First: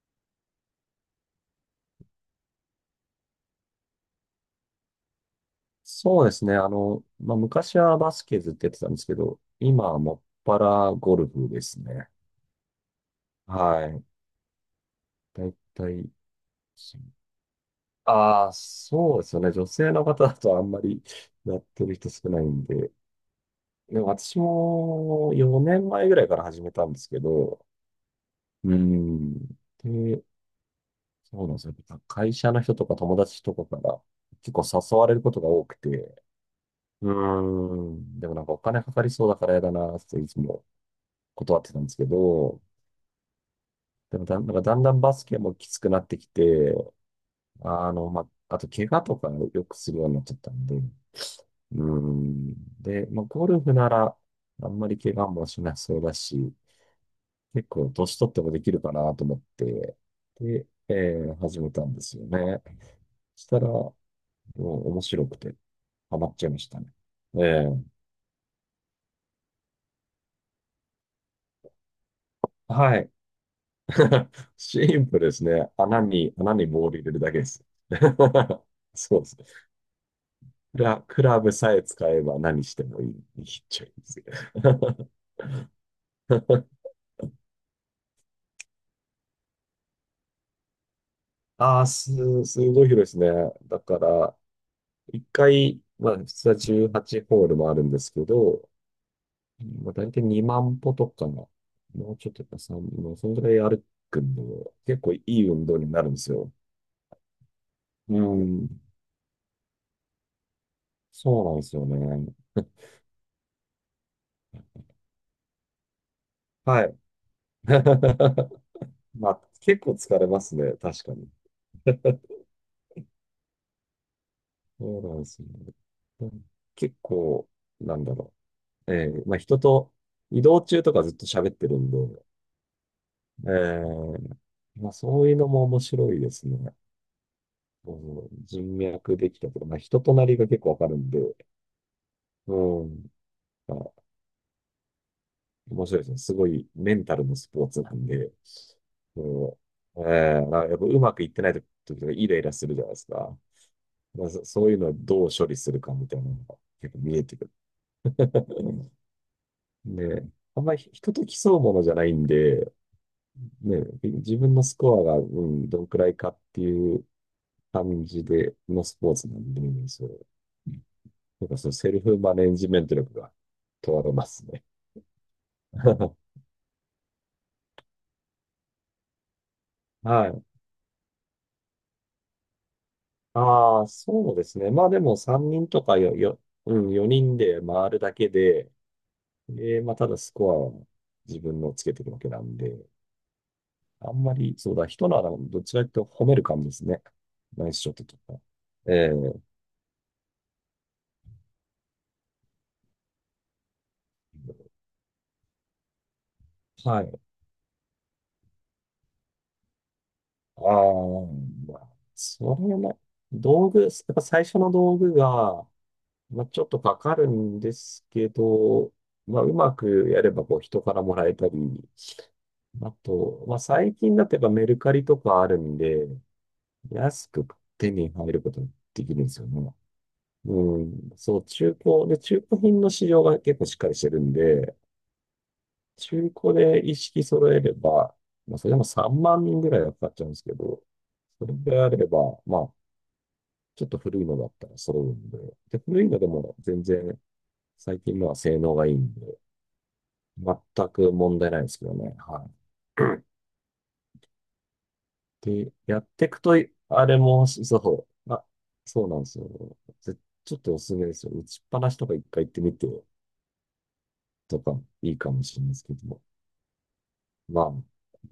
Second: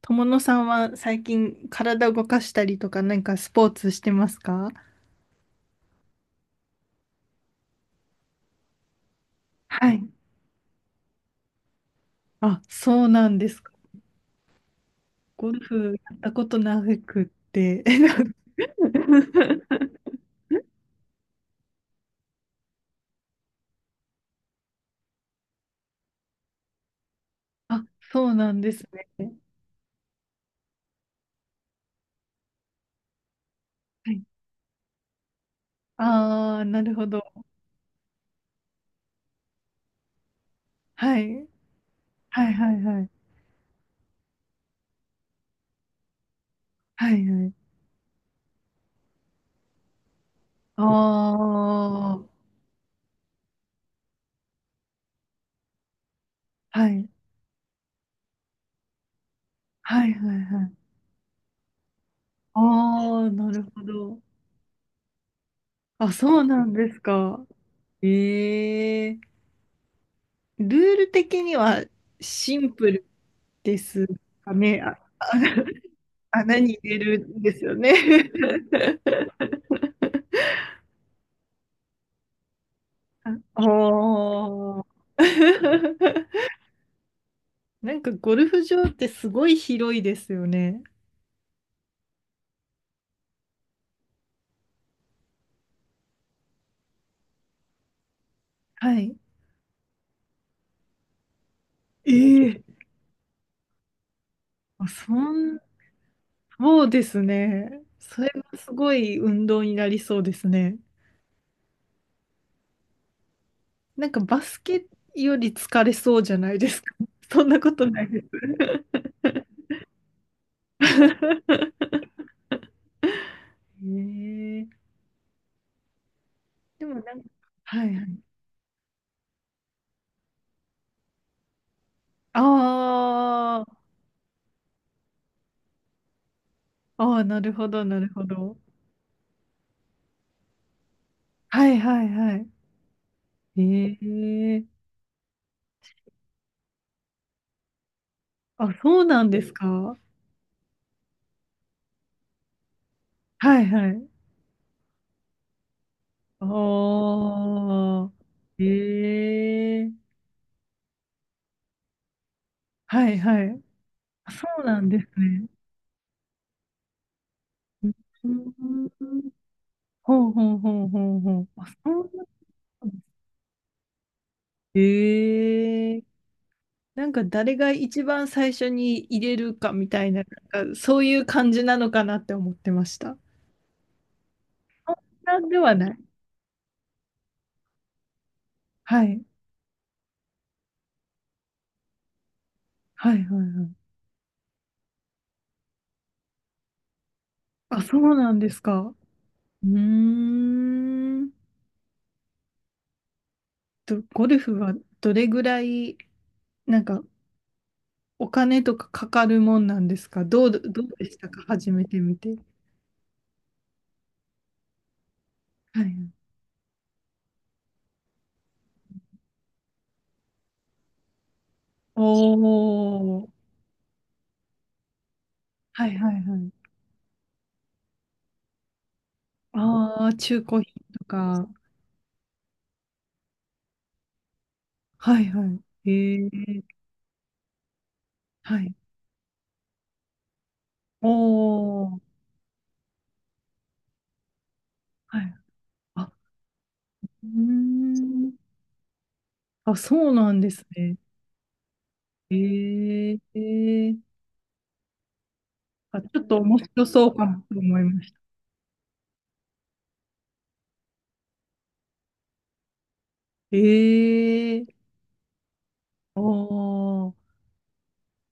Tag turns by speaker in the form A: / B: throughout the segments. A: 友野さんは最近体動かしたりとか何かスポーツしてますか？
B: そうですね。昔はバスケずっとやってたんですけど、今
A: は
B: は
A: い。
B: もっぱらゴルフですね。
A: あ、そうなんですか。
B: はい。だ
A: ゴ
B: い
A: ル
B: た
A: フ
B: い、
A: やったことなくって。
B: ああ、そうですよね。女 性の方だとあんまりやってる人少ないんで。でも私も4年前ぐらいから始めたんですけど、
A: あ、そうなんで
B: う
A: す
B: ん。
A: ね。
B: で、そうなんですよ。会社の人とか友達とかから
A: はい。
B: 結構誘われることが多くて、
A: ああ、なるほ
B: う
A: ど。
B: ん。でもなんかお金かかりそうだからやだなっていつも
A: はい。
B: 断ってたんですけ
A: はい
B: ど、
A: はいはい。
B: でもだん、なんかだんだんバスケもきつくなってきて、
A: はいはい。
B: まあ、あと怪我とかよくするようになっちゃったんで、
A: あ
B: う
A: あ、
B: ん。で、まあ、ゴルフならあんまり怪我もしなそうだし、
A: はい。
B: 結構年取ってもできるかなと思って、
A: はいはいは
B: で、
A: い。
B: 始めたんですよね。
A: ああ、
B: そし
A: な
B: た
A: る
B: ら、
A: ほ
B: も
A: ど。
B: う面白くて
A: あ、
B: ハマっ
A: そう
B: ちゃいま
A: な
B: し
A: ん
B: たね。
A: です
B: え
A: か。
B: え、
A: ええ、ルール的にはシンプ
B: は
A: ル
B: い。
A: です かね？
B: シ
A: あ、
B: ンプルで
A: あ
B: すね。穴
A: 穴
B: に
A: に
B: ボー
A: 入
B: ル
A: れ
B: 入れる
A: る
B: だけ
A: ん
B: で
A: です
B: す。
A: よね。
B: そう ですね。クラブさえ使えば何してもいい。
A: あ
B: いいっちゃいいですよ。
A: おー。なんかゴルフ場ってすごい広いですよね。
B: ああ、すごい広いですね。だから、一回、まあ、普通は18ホールもあるんですけど、
A: はい。
B: まあ、大体2万歩とか、も
A: え
B: うちょっとやっぱ3、
A: え、
B: もうそんぐらい歩くんで、
A: あ
B: 結構
A: そ
B: いい
A: ん、
B: 運動になるんですよ。
A: そうですね。そ
B: う
A: れがす
B: ん、
A: ごい運動になりそうですね。
B: そうなんですよね。
A: なんかバスケより疲れそうじゃないです
B: は
A: か？
B: い。
A: そんなことないです。
B: まあ、結構疲れますね、確かに。
A: ええ、
B: そうなんですよね。
A: でも
B: 結
A: なんか、
B: 構、
A: は
B: なんだ
A: い。
B: ろう。まあ、人と移動中とかずっと喋ってるんで、
A: あ
B: え
A: ー
B: ーまあ、そういうのも面白いですね。
A: あー、なるほど、
B: う
A: なるほ
B: ん、
A: ど。
B: 人脈できたとか、まあ、人となりが結構わかるんで、
A: はいはいはい。
B: うん、まあ、
A: ええ、
B: 面白いですね。すごいメンタルのスポーツなんで、
A: あ、そう
B: う
A: なんです
B: ん、
A: か。は
B: まあやっぱうまくいってない時とかイライラするじゃないですか。
A: いはい。
B: まあ、そういうのをどう処理するかみたいなのが結構見えてく
A: ああ、
B: る。
A: え え、
B: で、あんまり人と競うものじゃないんで、
A: はいはい。
B: ね、
A: あ、
B: 自
A: そ
B: 分の
A: う
B: ス
A: なんで
B: コア
A: す
B: が、う
A: ね。
B: ん、どんくらいかっていう感じ
A: う
B: での
A: ん、
B: スポーツなんで、ね、そう。
A: ほうほうほうほうほ
B: な
A: う。
B: んか
A: あ、
B: そのセ
A: そ
B: ル
A: う
B: フ
A: な
B: マネジメン
A: ん
B: ト
A: で
B: 力
A: す。
B: が問われますね。
A: ええ、 なんか誰が一番最初に入れるかみたいな、
B: はい。
A: なんかそういう感じなのかなって思ってました。
B: ああ、そうですね。まあでも
A: な
B: 3
A: んで
B: 人
A: は
B: と
A: ない。
B: かよ、よ、うん、4人で回るだけで、
A: はい。
B: まあただスコアを自分のつけていくわけなんで、
A: はいはいはい。
B: あんまり、そうだ、人の穴をどっちかというと褒める感じですね。ナイス
A: あ、
B: ショッ
A: そ
B: ト
A: う
B: と
A: なん
B: か。
A: です
B: え
A: か。
B: え、
A: うーん。ゴルフはどれぐらい、なんか、
B: はい。
A: お金とかかかるもんなんですか？どう、ど
B: あ
A: うで
B: あ、
A: したか、始
B: ま
A: め
B: あ
A: てみて？
B: それも、やっぱ最初の道具が、
A: はい。
B: まあ、ちょっとかかるんですけど、まあ、うまくやればこう人からもらえたり、
A: お
B: あ
A: ー。
B: と、まあ、最近だとやっぱメルカリとかあるん
A: はい
B: で、
A: はいはい。
B: 安く手に入ることができるんですよね。
A: ああ、中古品とか。
B: で、中古品の市場が結構しっかりしてるんで、
A: はいはい。ええ、
B: 中古で一式揃えれば、ま
A: は
B: あ、それ
A: い。
B: でも3万人ぐらいはかかっちゃうんですけど、
A: お
B: それであ
A: ー。
B: れば、まあ、ちょっと古いのだったら揃う
A: は
B: ん
A: い。
B: で、で、古い
A: あ、
B: のでも全然
A: うー
B: 最近のは
A: ん。
B: 性能がいいんで、
A: あ、そうなんで
B: 全
A: すね。
B: く問題ないですけどね。
A: え
B: は
A: え、
B: い。で、や
A: あ、ち
B: っ
A: ょっ
B: てい
A: と
B: くと、
A: 面白そ
B: あ
A: う
B: れ
A: かな
B: も、
A: と思いま
B: そ
A: した。
B: う、あ、そうなんですよ。ちょっとおすすめですよ。打ちっぱなしとか一回行ってみて
A: え
B: とか
A: え、
B: いいかもしれないですけど
A: お
B: も。
A: ー、
B: まあ、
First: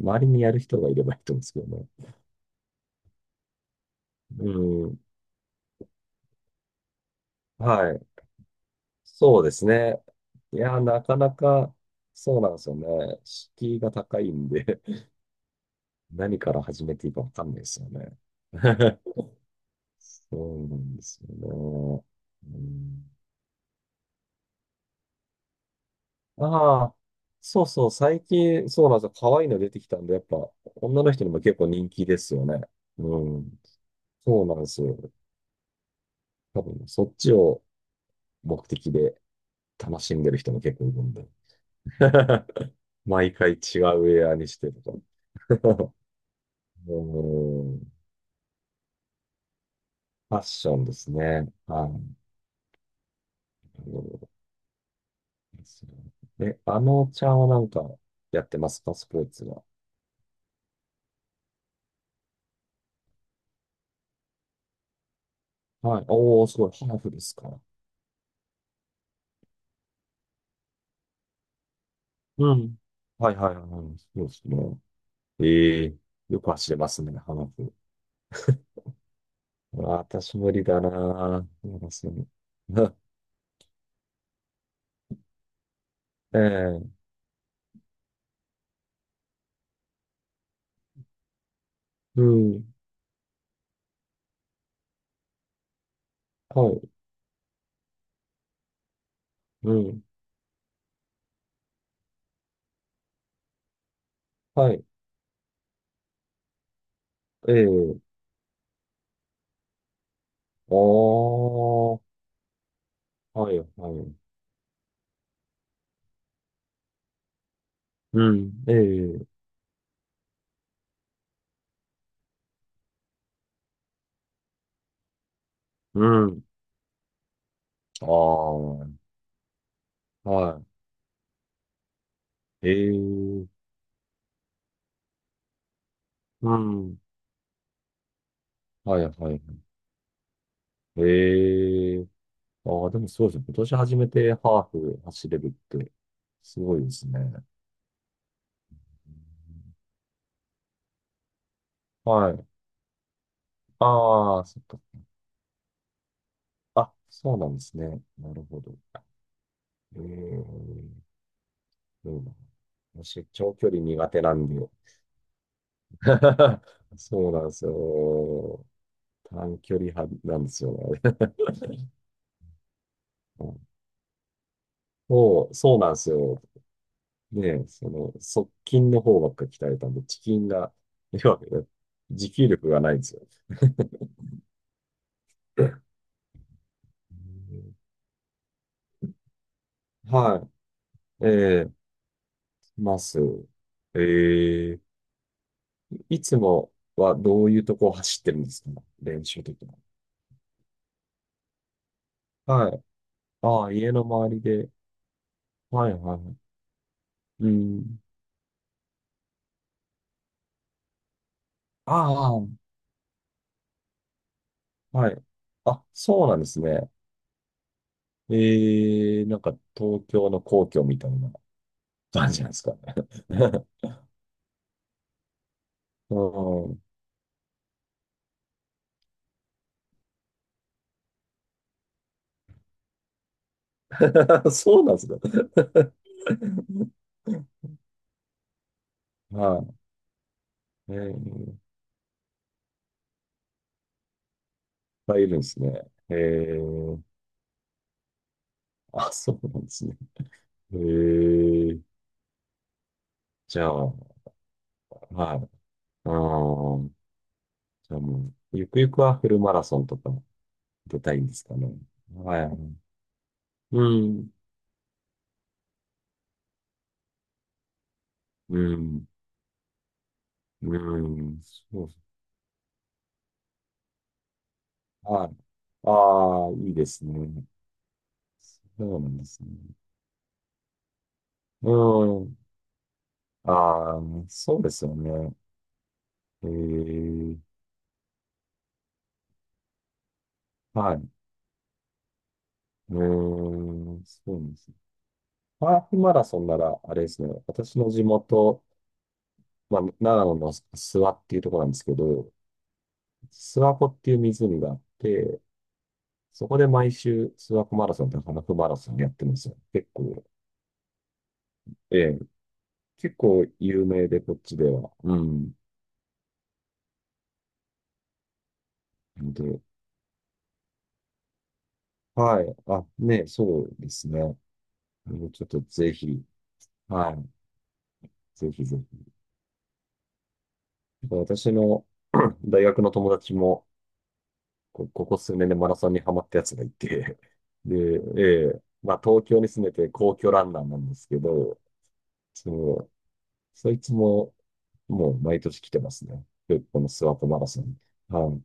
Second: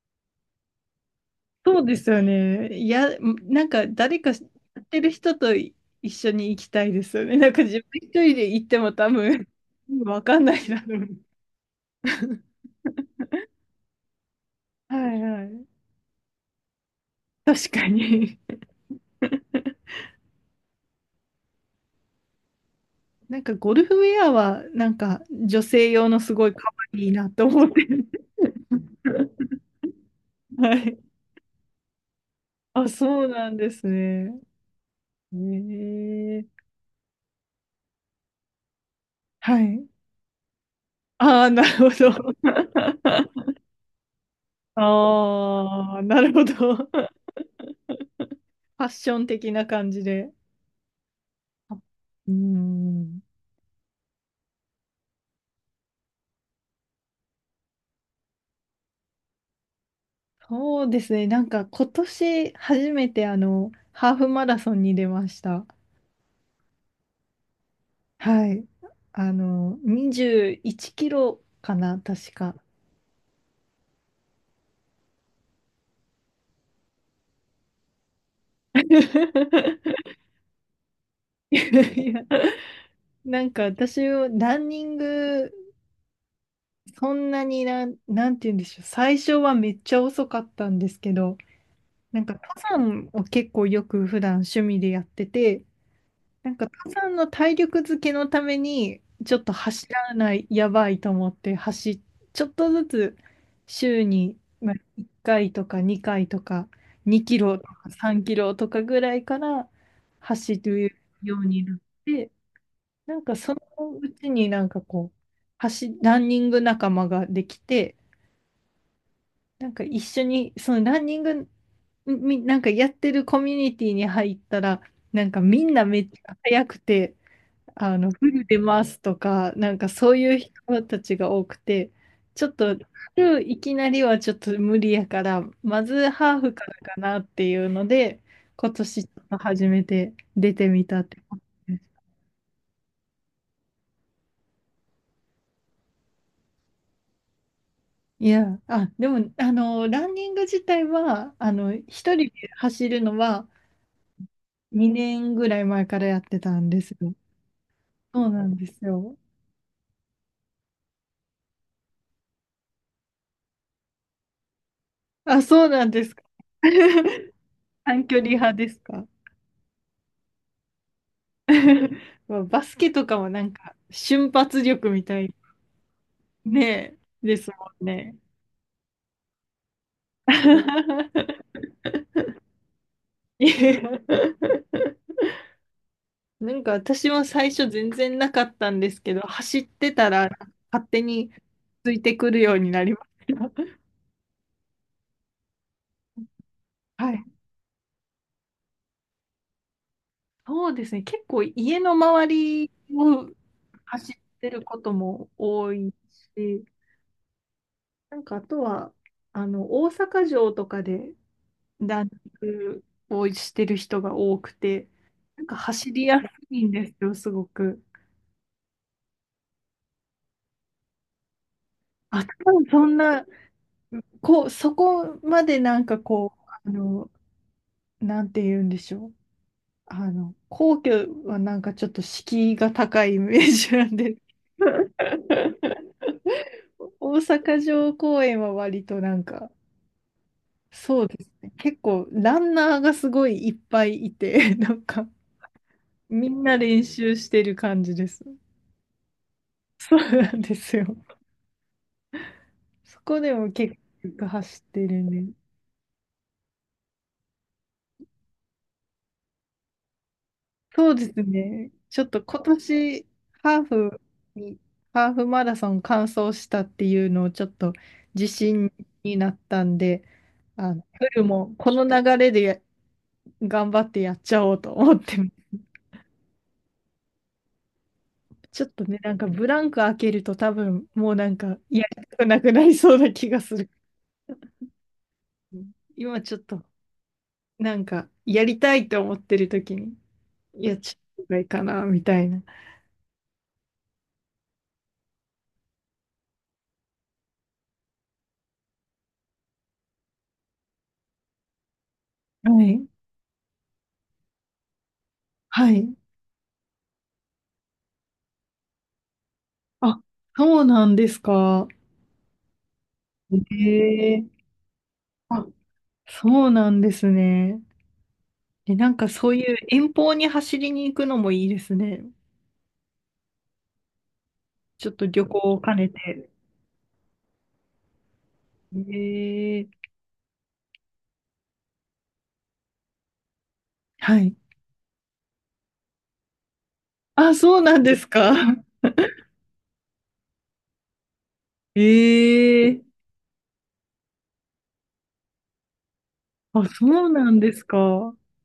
B: 周りにやる人がいればいいと思うんですけど
A: そう
B: ね。
A: ですよね。いや、なんか誰かや
B: う
A: っ
B: ん。
A: てる人と一緒に行きたいですよね。なんか自分
B: はい、
A: 一人で行っても多
B: そう
A: 分、
B: ですね。
A: わかんな
B: い
A: い
B: や、
A: だろ
B: な
A: う。
B: かなか、そう なんですよね。敷居が高いんで
A: はいはい。
B: 何から始めていいかわかんないで
A: 確
B: す
A: か
B: よね。
A: に。
B: そうなんですよね。うん、
A: なんかゴルフウェアはなんか女性用のすごい可
B: ああ、
A: 愛いなと思って。
B: そうなんですよ。可愛いの出てきたんで、やっぱ、
A: はい。
B: 女の人にも結構人気ですよね。
A: あ、
B: う
A: そうなん
B: ん。
A: ですね。
B: そうなんですよ。
A: え
B: 多
A: え、
B: 分、そっちを目的で
A: はい。
B: 楽しんでる人も結構いるんで。
A: ああ、なるほど。
B: 毎回 違うウェアにしてとか。
A: ああ、なるほど。フ
B: うん、
A: ァッション的な感じで。
B: ファッションですね。
A: あ、
B: はい。なる
A: うーん、
B: ほどですねえ、あのちゃんはなんかやってますかスポーツは。
A: そうですね。なんか今年初めてハーフマラソンに出ました。
B: はい。おー、すごい、ハーフですか。
A: はい。21キロかな、確
B: う
A: か。
B: ん。はいはいはいはい。そうですね。ええ、よく走れますね、ハーフ。私無理だな
A: い
B: ぁ。そうですね。
A: や、なんか私、ランニング、
B: ええ、
A: そんなになんて言うんでしょう。最初はめっちゃ遅かったんですけど、な
B: う
A: んか
B: ん。
A: 登山を結構よく普段趣味でやってて、なんか、
B: はい。
A: 登山の体力づけのために、ちょっと
B: う
A: 走
B: ん。
A: らない、やばいと思って、ちょっとずつ、週に、ま
B: は
A: あ、
B: い。
A: 1回とか2回とか、2キロとか
B: ええ、
A: 3キロとかぐらいから走るようになっ
B: おー。
A: て、なんか
B: は
A: そ
B: い、
A: の
B: は
A: う
B: い。
A: ちになんかこう、ランニング仲間ができて、
B: うん。ええ、
A: なんか一緒に、そのランニング、なんかやってるコミュニティに入ったら、なんかみんなめ
B: う
A: っちゃ
B: ん。
A: 速くて、
B: あ
A: フル出ま
B: あ。
A: すとか、なんかそういう
B: は
A: 人たちが多くて、ちょっと、フル
B: い。
A: い
B: ええ、
A: きなりはちょっと無理やから、まずハー
B: う
A: フから
B: ん。
A: かなっていうので、今
B: はい
A: 年ちょっ
B: は
A: と
B: い。
A: 初めて出てみたって感じです。
B: ええ、ああ、でもそうですね。今年初めてハーフ走れるって、すごいですね。う
A: いや、あ、でも、
B: ん、
A: ランニング自体は、一人
B: は
A: で
B: い。
A: 走るのは
B: ああ、そっか。
A: 2年ぐらい前からやってたんで
B: あ、
A: すよ。
B: そうなんですね。
A: そう
B: な
A: な
B: る
A: ん
B: ほ
A: で
B: ど。
A: すよ。
B: ええ、どうだろう私、長距離苦手なんで。
A: あ、そうなんですか。
B: そうなんです
A: 短距離派
B: よ。
A: ですか？
B: 短距離派なんですよね。
A: まあバスケとかもなんか 瞬発力みたい
B: そうなんですよ。
A: ねです
B: で、
A: もんね。
B: 側近の方ばっか鍛えたんで、地筋が、要は、持久力がないんですよ。
A: いや、なんか私も最初
B: う
A: 全然なかったんですけど、走ってた
B: ん、
A: ら
B: は
A: 勝手
B: い。え
A: に
B: え、
A: ついてくるように
B: い
A: なり
B: ま
A: ま
B: す。
A: し
B: ええ、いつも
A: た。は
B: は
A: い。
B: どういうとこを走ってるんですか、練習的に。
A: そうですね。結構家の周
B: は
A: り
B: い。
A: を
B: ああ、家の
A: 走っ
B: 周り
A: てる
B: で。
A: ことも多
B: は
A: い
B: い、はい。
A: し、
B: うん。
A: なんかあとは大阪城とかでランニ
B: あ
A: ングをしてる人が多くて、
B: あ、はい。
A: なんか
B: あ、
A: 走りや
B: そ
A: す
B: うなんです
A: いんで
B: ね。
A: すよ、すごく。
B: ええ、なんか東京の皇居みたいな
A: あ、
B: 感じなん
A: 多
B: です
A: 分
B: かね。
A: そんな、こう、そこまでなんか
B: う
A: こう、
B: ん、
A: なんて言うんでしょう。皇居はなんかちょっと敷居が高いイメージなんで。
B: そうなんですね。
A: 大阪城公園は割となんか、
B: はい。えー、
A: そうです
B: い
A: ね。
B: っ
A: 結構ランナーがすごいいっぱいいて、なんか
B: ぱいいるんですね。え
A: みんな練
B: ー、
A: 習してる感じです。
B: あ、そうなんです
A: そ
B: ね。
A: うなんで
B: え
A: すよ。
B: ー、
A: そこでも
B: じゃあ、
A: 結
B: は
A: 構走って
B: い。
A: るね。
B: あー、じゃあもう、ゆくゆくはフルマラソンとか
A: そう
B: 出
A: です
B: たいんですかね。
A: ね。ちょっと今
B: はい。
A: 年、ハー
B: う
A: フ
B: ん、
A: に、ハーフマラソン完走したっていうのをちょっと自
B: う
A: 信
B: ん、
A: になったんで、
B: う
A: フル
B: ん、
A: もこの
B: そうそう
A: 流れで頑張ってやっちゃおうと思ってま
B: はい。
A: す、
B: ああ、いいですね。
A: ちょっとね、
B: そうな
A: な
B: ん
A: ん
B: で
A: か
B: す
A: ブ
B: ね。
A: ランク開けると多分もうなんか
B: う
A: やりたく
B: ん。
A: なくなりそうな気がする。
B: ああ、そうですよね。
A: 今ちょっと
B: ええ、
A: なんかやりたいと思ってる時に、いやっ
B: はい。
A: ち
B: う
A: ゃったいいかな、みたいな。
B: ーん、そうですね。ハーフマラソンなら、あれですね、私の地元、まあ、長野の諏訪っていうところなんですけど、
A: はい。
B: 諏訪湖っていう湖があって、
A: はい。
B: そこで毎週諏訪湖マラソンとハーフマラソンやってるんですよ。結
A: あ、
B: 構、
A: そうなんですか。
B: ええ、結構有名
A: へ
B: で、
A: え。
B: こっちでは。う
A: あ、
B: ん。
A: そうなんですね。え、なんか
B: な
A: そ
B: ん
A: う
B: で、
A: いう遠方に走りに行くのもいいですね。
B: はい。あ、ね、そうですね。
A: ちょっと旅
B: もう
A: 行
B: ちょっ
A: を
B: と
A: 兼ね
B: ぜひ、
A: て。
B: はい。ぜひぜ
A: へ
B: ひ。
A: え。
B: 私の 大学の友達も、
A: はい。
B: ここ数年でマラソンにハマったやつがいて、
A: あ、そう
B: で、
A: なんです
B: え
A: か。
B: まあ東京に住んでて皇居ランナーなんですけど、そ
A: ええ。
B: の、そいつももう毎年来てますね。で、
A: あ、
B: こ
A: そ
B: のス
A: う
B: ワット
A: な
B: マ
A: ん
B: ラ
A: で
B: ソ
A: す
B: ン。
A: か。
B: はい。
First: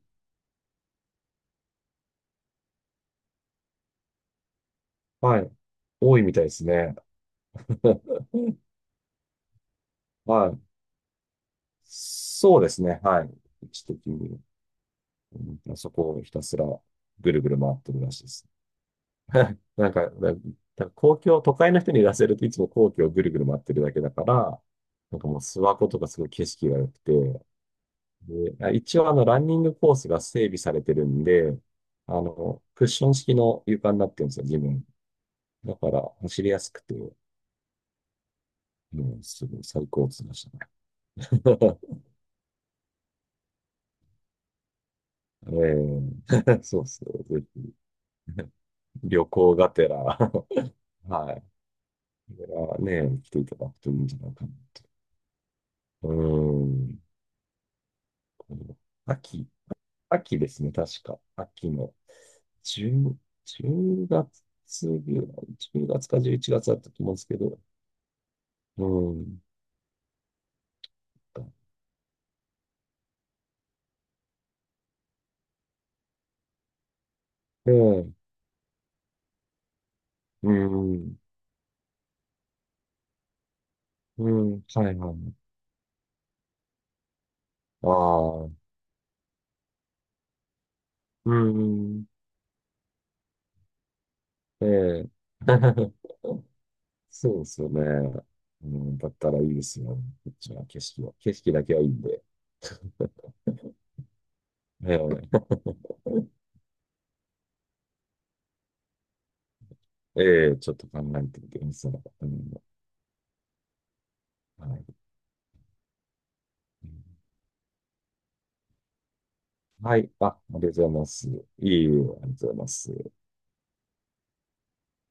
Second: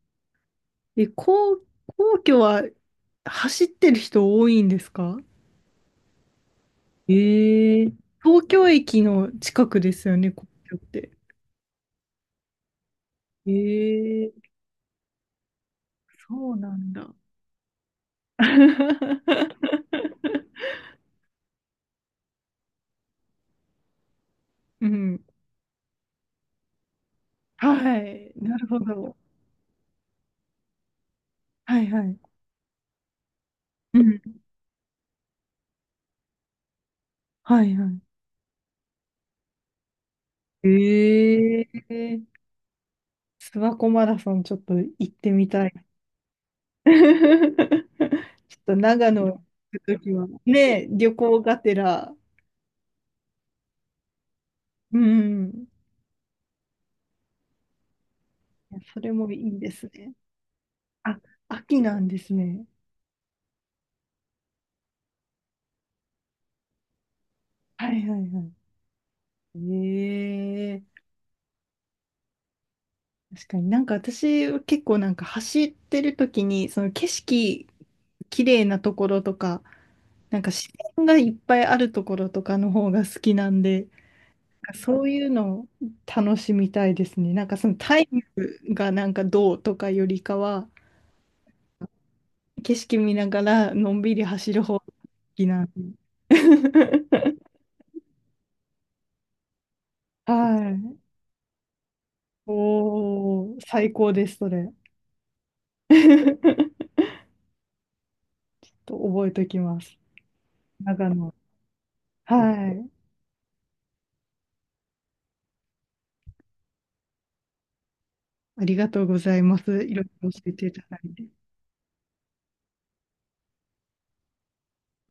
A: え、皇居は走ってる人多いんですか？
B: はい。多いみたいですね。
A: ええ。東京駅の近くですよね、皇
B: はい。
A: 居って。
B: そうですね。はい。一時に、
A: ええ、
B: うん、まあそこをひた
A: そう
B: すら
A: なんだ。
B: ぐるぐる回ってるらしいです。なんか、な なんか公共、都会の人に出せるといつも皇居をぐるぐる回ってるだけだから、
A: う
B: なん
A: ん。
B: かもう諏訪湖とかすごい景色が良くて、
A: はい。な
B: で、
A: る
B: あ、
A: ほ
B: 一応あ
A: ど。
B: のランニングコースが整備されてるんで、
A: はいは
B: あ
A: い。
B: の、クッション式の床に
A: う
B: なってるんです
A: ん。
B: よ、自分。だから走りやすくて、
A: はいはい。
B: もうすごい最高っついましたね。
A: え え、諏訪湖マラソンちょっと行ってみ
B: え
A: たい。
B: ー そ う
A: ち
B: そうぜひ
A: ょっと長野
B: 旅
A: 行
B: 行が
A: く
B: てら
A: ときは、ねえ、旅
B: は
A: 行
B: い。
A: がてら、
B: これはね、来ていただくといいんじゃないかな。
A: うん、
B: うーん。
A: いやそれも
B: 秋。
A: いいですね。
B: 秋ですね、確
A: あ、
B: か。秋
A: 秋
B: の
A: なんですね。
B: 10、月ぐらい、10月か11月だったと思うんですけど、
A: はいはいはい。
B: うん。
A: ええ、確かになんか私結構なんか走ってるときに、その景色
B: ええ、
A: 綺麗なところとか、なんか
B: う
A: 自然が
B: ん、
A: いっぱいあるところとかの方が好きなんで、
B: うん、
A: なんか
B: はい
A: そう
B: は
A: いう
B: い。
A: のを楽しみたいですね。なんかその
B: あ
A: タイム
B: あ、
A: がなんかどうとかよりかは、
B: うん、
A: 景色見ながらのんびり走る方が好
B: ええ。
A: きなんで。
B: そうで すよね。うん、だったらいいですよ。こっちは
A: は
B: 景
A: い。
B: 色は。景色だけはいいんで。
A: おー、最高です、それ。
B: ええ、
A: と覚えておきます。
B: ええ、ちょっと考
A: 長
B: え
A: 野。
B: てみてください。うん、
A: はい。
B: はい、うん、
A: ありがとうございます。い
B: は
A: ろい
B: い。あ、
A: ろ
B: あ
A: 教え
B: りが
A: て
B: と
A: い
B: うご
A: た
B: ざい
A: だ
B: ま
A: いて。
B: す。いえいえ、ありがとうございます。